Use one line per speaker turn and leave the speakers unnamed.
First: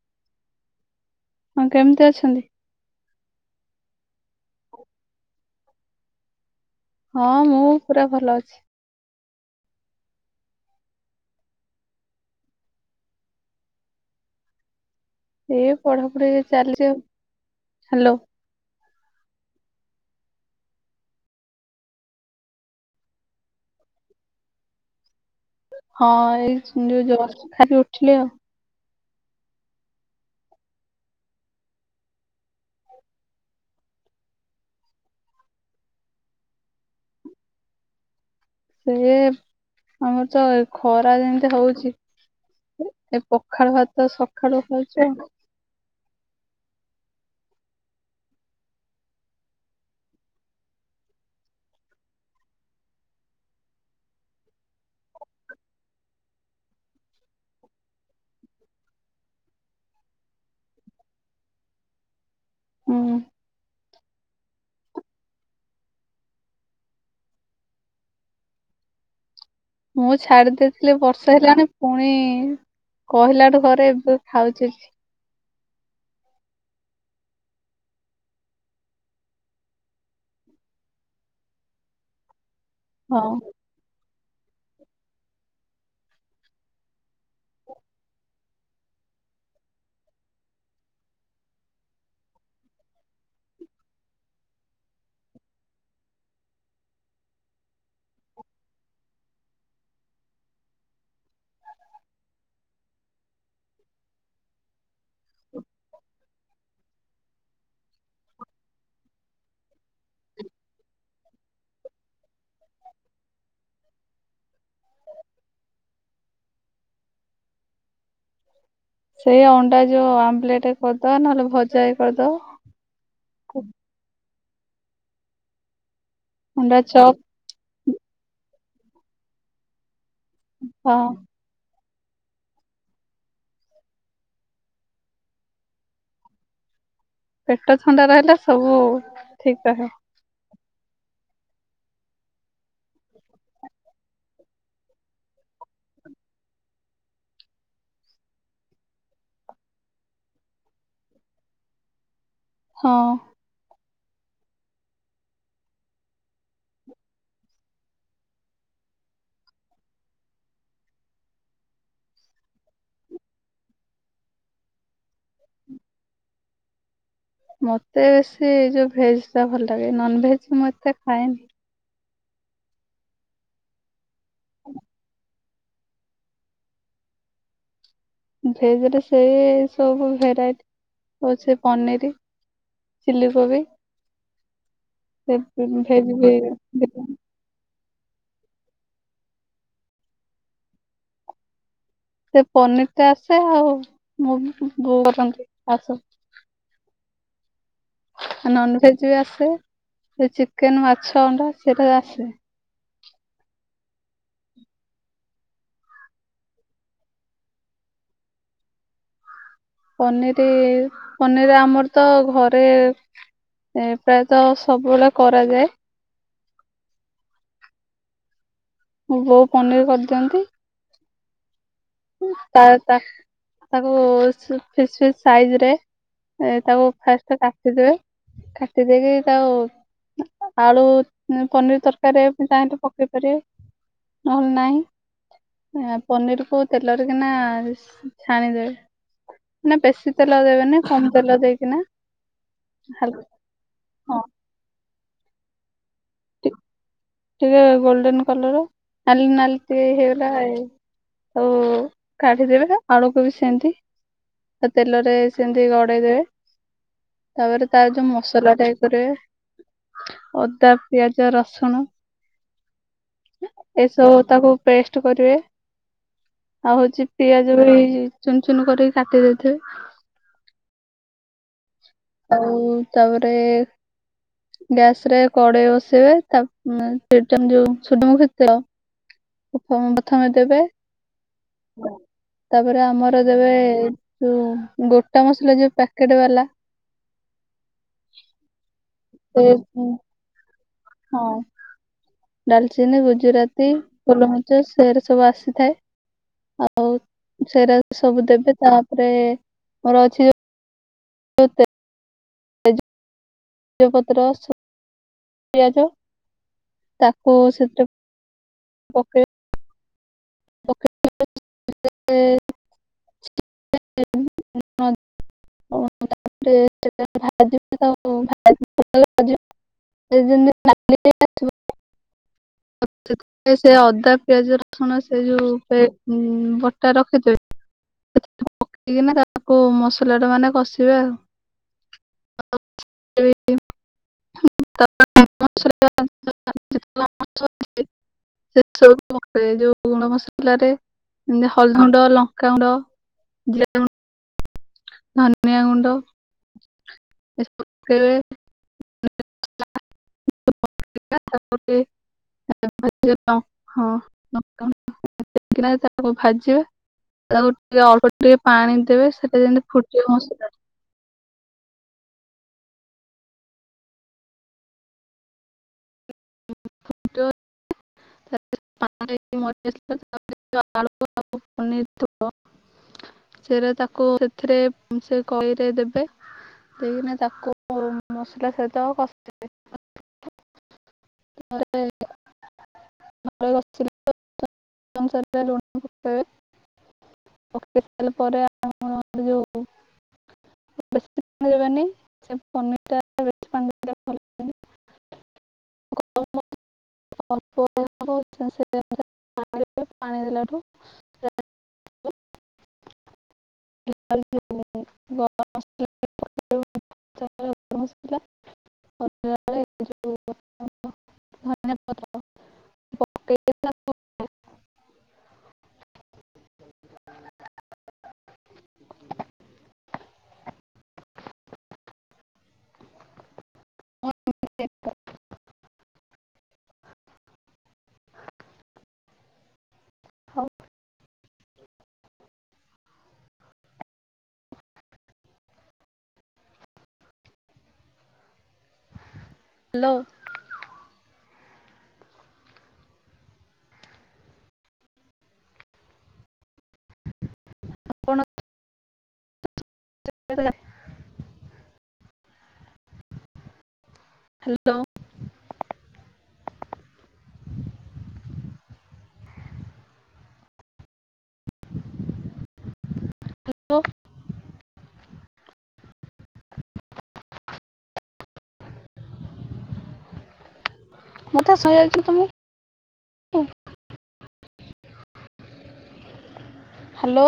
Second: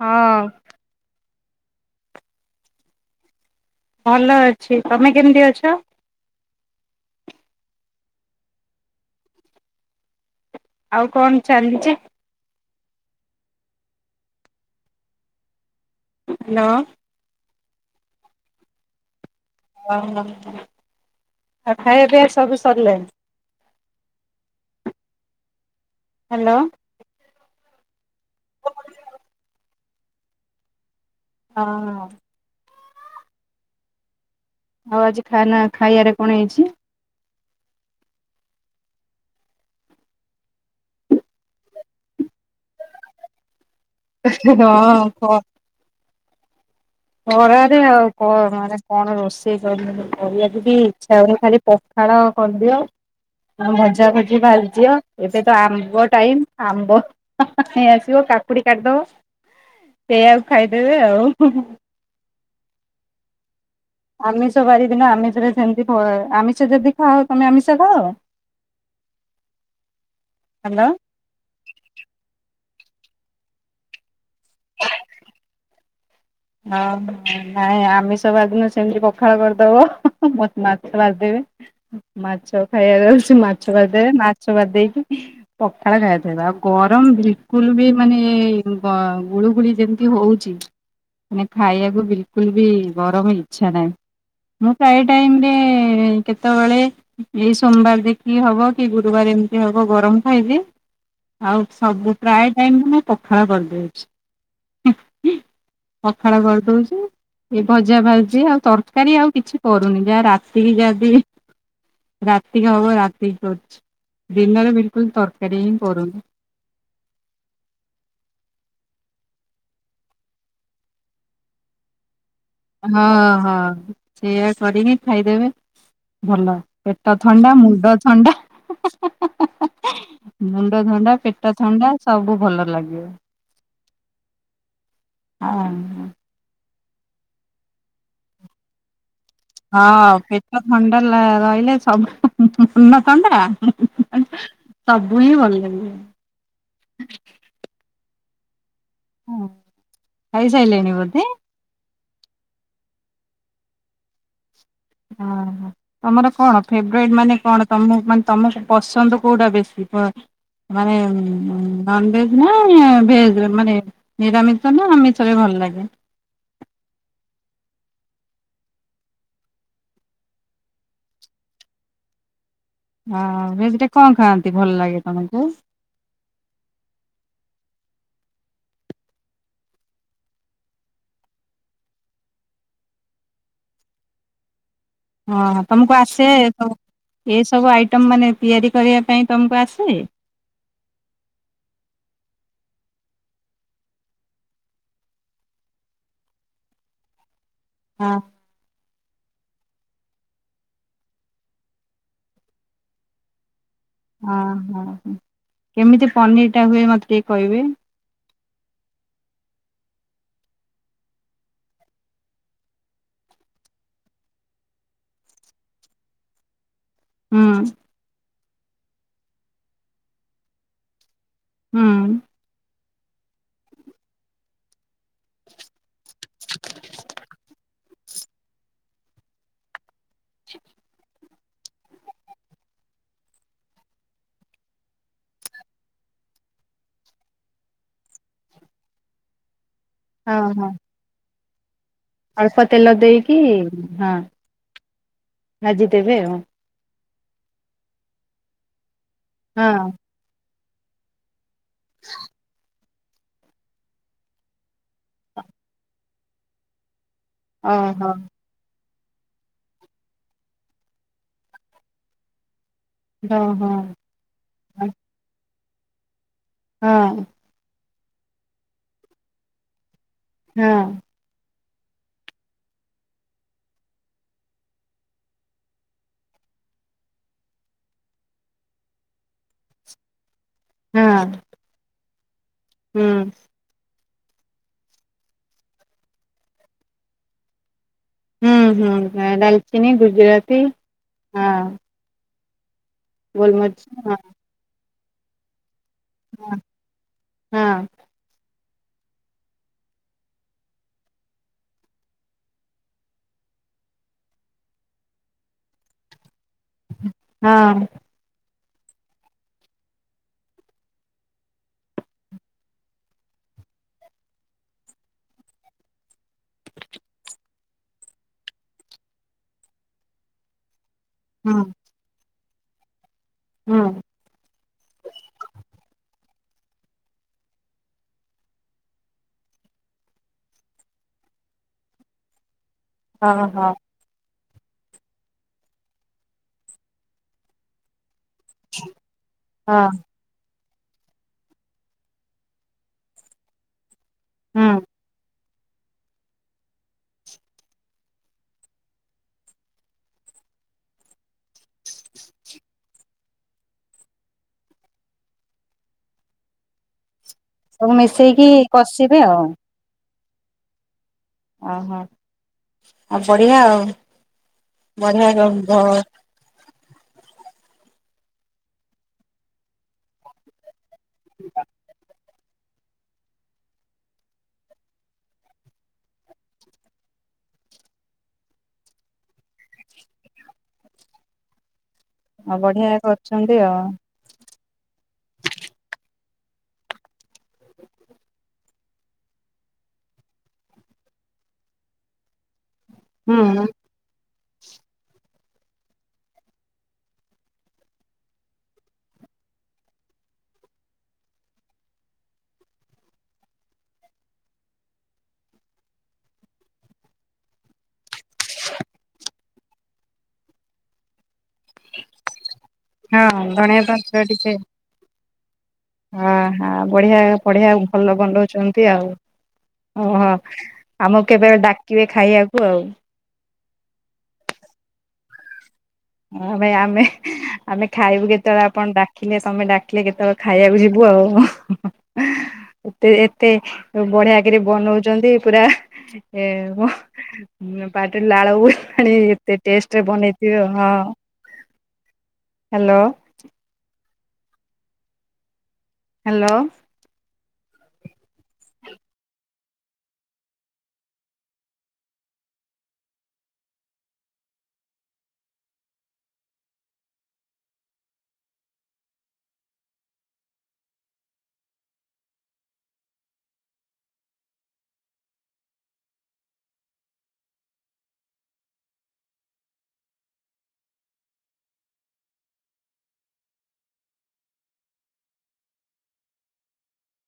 ହଁ।
ହଁ କେମିତି ଅଛନ୍ତି?
ଭଲ ଅଛି ତମେ କେମିତି ଅଛ?
ହଁ ମୁଁ ପୁରା ଭଲ ଅଛି।
ଆଉ କଣ ଚାଲିଛି?
ଏଇ ପଢାପଢି
ହ୍ୟାଲୋ।
ଚାଲିଛି ଆଉ ହାଲୋ।
ଓହୋ ଆଉ ଖାଇବା ପିଇବା ସବୁ ସରିଲାଣି?
[inaudible] ହଁ
ହ୍ୟାଲୋ।
ଏଇ ଯୋଉ ଜଷ୍ଟ ଖାଇକି ଉଠିଲି ଆଉ।
ହଁ ହଁ। ଆଉ ଆଜି ଖାନା ଖାଇବାରେ କଣ ହେଇଛି?
ସେ ଆମର ତ ଏ ଖରା ଯେମିତି ହଉଛି। ଏ ପଖାଳ ଭାତ ସଖାଳୁ
ହଁ
ଖାଉଛୁ।
କ ଖରାରେ ଆଉ କଣ ମାନେ କଣ ରୋଷେଇ କରୀମୁ କରିବାକୁ ବି ଇଚ୍ଛା ହଉନି ଖାଲି ପ ଖାଳ କରିଦିଅ। ଭଜା ଭଜି ଭାଜିଦିଅ ଏବେ ତ ଆମ୍ବ ଟାଇମ ଆମ୍ବ ନେଇ ଆସିବ। କାକୁଡି କାଟିିଦବ ସେଇଆକୁ ଖାଇଦେବେ ଆଉ ହୁଁ ହୁଁ।
ହୁଁ।
ଆମିଷ ବାରିଦିନ ଆମିଷରେ ସେମିତି ଭ ଆମିଷ ଯଦି ଖାଅ। ତମେ ଆମିଷ ଖାଅ?
ମୁଁ ଛାଡି
ହ୍ୟାଲୋ।
ଦେଇଥିଲି ବର୍ଷେ ହେଲାଣି ପୁଣି। କହିଲା ଠୁ ଘରେ ଏବେ ଖାଉଛି।
ହଁ ନାଇଁ ଆମିଷ ବାର ଦିନ ସେମତି ପଖାଳ କରିଦବ ହଁ ହଁ ମତ ମାଛ ଭାଜିଦେବେ। ମାଛ ଖାଇବା
ହଁ
ଯାଉଛି ମାଛ ଭାଜ ଦେବେ ମା ଛ ଭାଜି ଦେଇକି ପଖାଳ ଖାଇଦେବେ ଆଉ ଗରମ ବିଲକୁଲ ବି ମାନେ ଏଇ ଗ ଗୁ ଗୁଳୁଗୁଳି ଯେମତି ହଉଛି ମାନେ ଖାଇବାକୁ ବିଲକୁଲ ବି ଗରମ ଇଚ୍ଛା ନାହିଁ। ମୁଁ ପ୍ରାଏ ଟାଇମରେ କେତେବେଳେ ଏଇ ସୋମବାର ଦେଖି ହବ କି ଗୁରୁବାରେ। ଏମତି ହବ ଗରମ ଖାଇବି। ଆଉ ସବୁ ପ୍ରାୟ ଟାଇମ ଆମେ ପଖାଳ କରିଦଉଛି ହୁଁ। ପଖାଳ କରିଦଉଛି। ଏ ଭଜା ଭାଜି ଆଉ ତରକାରୀ ଆଉ କିଛି କରୁନି ଯାହା ରାତିକି ଯାହା ବି। ରାତୀ କି ହବ ରାତିକି କରୁଛି। ଦିନରେ ବିଲକୁଲ ତରକାରୀ ହିଁ କରୁନି।
[inaudible] ସେଇ ଅଣ୍ଡା ଯୋଉ ଆମ୍ବଲେଟ କରିଦବ ନହେଲେ ଭଜା କରିଦବ।
ହଁ ହଁ ସେଇୟା କରିକି ଖାଇଦେବେ। ଭଲ
ଅଣ୍ଡା
ପେଟ
ଚପ୍
ଥଣ୍ଡା ମୁଣ୍ଡ ଥଣ୍ଡା ହାଁ ହାଁ ହାଁ ହାଁ ହାଁ ହାଁ ହେଁ। ମୁଣ୍ଡ
ହଁ
ଥଣ୍ଡା ପେଟ ଥଣ୍ଡା। ସବୁ ଭଲ ଲାଗେ ଆ ହା।
ପେଟ ଥଣ୍ଡା ରହିଲା ସବୁ। ଠିକ
ହଁ
ରହେ।
ପେଟ ଥଣ୍ଡା ଲ ରହିଲେ ସବୁ ହୁଁ ହୁଁ ହୁଁ ମୁଣ୍ଡ ଥଣ୍ଡା ହୁଁ ହୁଁ ହୁଁ। ଆ ସବୁ ହିଁ ଭଲ ଲାଗିବ।
[inaudible]
ହଁ ଖାଇସାଇଲେଣି ବୋଧେ।
ହଁ।
ଓ ହୋ ତମର କଣ ଫେବରେଟ ମାନେ କଣ ତମ ମାନେ ତମକୁ ପସନ୍ଦ କୋଉଟା ବେଶୀ। ପ ମାନେ ଉଁ ନନ ଭେଜ ନା ଭେଜରେ ମାନେ ନିରାମିଷ ନା ଆମିଷରେ ଭଲ। ଭଲ ଲାଗେ।
[inaudible] ମତେ ବେଶୀ ଏଇ ଯୋଉ ଭେଜ ଟା ଭଲ ଲାଗେ ନନ ଭେଜ ମୁଁ ଏତେ ଖାଏନି।
ହଁ ଭେଜରେ କଣ ଖାଆନ୍ତି ଭଲ ଲାଗେ ତମକୁ?
ଭେଜ ରେ ସେଇ ସବୁ ଭେରାଇଟି ହୋଉଛି ପନିରି। ଚିଲି କୋବି। ସେ
ହଁ ତମକୁ
ଭେଜ
ଆସେ
ବି
ଏସବୁ ଆଇ ଟମ୍ ମାନେ ତିଆରି କରିବା ପାଇଁ ତମକୁ ଆସେ?
ସେ ପନିର ଟା ଆସେ ଆଉ ମୁଁ ବୋଉ କରନ୍ତି ଆଉ ସବୁ।
ହଁ
ନନଭେଜ ବି ଆସେ ସେ ଚିକେନ ମାଛ ଅଣ୍ଡା ସେଇଟା ଆସେ।
ଓ ହୋ ହ କେମିତି ପନିର ଟା ହୁଏ ମତେ ଟିକେ କହିବେ।
[inaudible] ପନିର ପନିର ଆମର ତ ଘରେ ଏ ପ୍ରାୟତଃ ସବୁବେଳେ କରାଯାଏ।
ହୁଁ
ହଁ ବୋଉ ପନିର କରିଦିଅନ୍ତି।
ହୁଁ
ତା ତା ତାକୁ ଫିସ୍ ଫିସ୍ ସାଇଜ ରେ ତାକୁ ଫାଷ୍ଟ କାଟିଦିଏ କାଟି ଦେଇକି ତାକୁ ଆଳୁ ପନିର ତରକାରୀ ଚାହିଲେ ପକେଇ ପାରିବେ ନହେଲେ ନାହିଁ ପନିର କୁ ତେଲରେ କିନା ଛାଣିଦବେ ନା ବେଶୀ
ହଁ
ତେଲ
ହଁ
ଦେବେନି କମ ତେଲ ଦେଇ
ଅଳ୍ପ ତେଲ ଦେଇକି ହଁ ଭାଜିଦେବେ ଆଉ।
ଟିକେ ଗୋଲଡେନ କଲର ନାଲି ନାଲି ଟିକେ ହେଇଗଲେ ହଉ କାଢ଼ି ଦେବେ। ଆଳୁକୁ ବି ସେମତି ତେଲରେ ସେମିତି ଗଡେଇ ଦେବେ। ତାପରେ ତାର ଯୋଉ
ହଁ
ମସଲା ଟା ଇଏ କରିବେ ଅଦା ପିଆଜ ରସୁଣ
ଓହୋ ଓହୋ
ଏସବୁ ତାକୁ ପେଷ୍ଟ କରିବେ। ଆଉ ହଉଛି
ହଁ
ପିଆଜ ବି ଚୁନ ଚୁନ କରିକି କାଟି ଦେଇେଇଥିବେ।
ହଁ।
ଆଉ ତାପରେ ଗ୍ୟାସ ରେ କଡେଇ ବସେଇବେ ତା ଚିମିଚଉ ସୂର୍ଯ୍ୟମୁଖୀ ତେଲ ଉ ପ୍ରଥମେ ଦେବେ
ହଁ
ତାପରେ
ହୁଁ
ଆମର ଦେବେ ତୁ ଗୋଟା ମସଲା ଯୋଉ ପ୍ୟାକେଟ ବାଲା
ହୁଁ ହୁଁ ହଁ
ସେ
ଡାଲଚିନୀ ଗୁଜୁରାତି
ହଁ ଡାଲଚିନି ଗୁଜୁରାତି
ଗୋଲମରିଚ ହଁ
ଗୋଲମରିଚ ସେରା ସବୁ ଆସିଥାଏ। ଆଉ
ହଁ
ସେରା ସବୁ ଦେବେ ତାପରେ ମୋର ଅଛି ଯୋ ଜଉ ତେ- ଜ ତେଜପତ୍ର ରସ ପିଆଜ ତାକୁ
ହଁ
ସେଥିରେ ପକେ [unintelligible] [inaudible] ତାପରେ ତେଲରେ ଭାଜିବା। [unintelligible]
ହଁ।
ସେଥିପାଇଁ ସେ
ହଁ
ଅଦା ପିଆଜ ରସୁଣ ସେ ଯୋଉ ପେଷ୍ଟ ହୁଁ ବଟା ରଖିଥିବେ [unintelligible] ପକେଇକିନା ତା କୁ ମସଲାଟା ମାନେ କଷିବେ ଆଉ।
ହଁ ହଁ।
[inaudible] ସେ ସବୁ ପକେଇବେ ଯୋଉ ଗୁଣ୍ଡ
ହଁ
ମସଲାରେ ଯିମିତି ହଳଦୀଗୁଣ୍ଡ, ଲଙ୍କାଗୁଣ୍ଡ, ଜୀରା ଗୁ
ହୁଁ।
ଧନିଆ ଗୁଣ୍ଡ ପକେଇବେ। [inaudible] ପରେ [inaudible] [inaudible] ତାକୁ ଟିକେ
ସବୁ
ଅଳ୍ପ ଟିକେ
ମିଶେଇକି
ପାଣି ଦେବେ
କଷିବେ
ସେଇଟା ଯେମିତି ଫୁଟିବ ଭଲସେ।
ଅହ ଆଉ ବଢିଆ ଆଉ ବଢିଆ ଗ ଗ
[inaudible] ଆଳୁ ଆଉ ପନିର୍ [inaudible] ସେରେ ତାକୁ ସେଥିରେ ଉ ସେ କରେଇରେ ଦେବେ। ଦେଇକିନା ତାକୁ ମସଲା ସହିତ କଷି ଦେବେ [inaudible] [inaudible]
ଆଉ ବଢିଆ
ସ୍ୱାଦ
କରୁଛନ୍ତି ଆଉ।
ଅନୁସାରେ ଲୁଣ ପକେଇବେ। ପକେଇ ସାଇଲା ପରେ ଆମର ଯୋଉ ବେଶୀ [inaudible] ବାନି ସେ ପନିର୍ ଟା
ହୁଁ।
ହୁଁ। [inaudible] ସେ [inaudible] [inaudible] ପାଣି ଦେଲାଠୁ [inaudible] ଗରମ ମସଲା ଟିକେ ପକେଇବ [inaudible] ମସଲା। [inaudible]
[inaudible]
ଧନିଆ ପତ୍ର
ହଁ ଧଣିଆ ପତ୍ର ହଁ ହଁ ବଢିଆ ବଢିଆ ଭଲ ବନଉଚନ୍ତି ଆଉ। ଓହୋ ଆମକୁ କେବେ ଡାକିବେ ଖାଇଆକୁ ଆଉ।
ହ୍ୟାଲୋ
ହଁ ଭାଇ ଆମେ ଆମେ ଖାଇବୁ କେତେବେଳେ ଆପଣ ଡାକିଲେ ସମେତ ଡା କିଏ କେତେବେଳେ ଖାଇଆକୁ ଯିବୁ ଆଉ ହ ହଁ ହଁ। ଏତେ ଏତେ ଉଁ ବଢିଆ କିରି ବନଉଚନ୍ତି ପୁରା ଏ ଅଁ ଉଁ ଅଁ ପାଟିରୁ ଲାଳ ବୋହିଲାଣି ଏତେ ଟେଷ୍ଟରେ ବନେଇଥିବ। Hello hello.
ଆପଣ [unintelligible] ହ୍ୟାଲୋ। ହ୍ୟାଲୋ। ମୋତେ ସେଇ ଆଇଥିଲେ ତ ମୁଁ ଉଁ ହାଲୋ।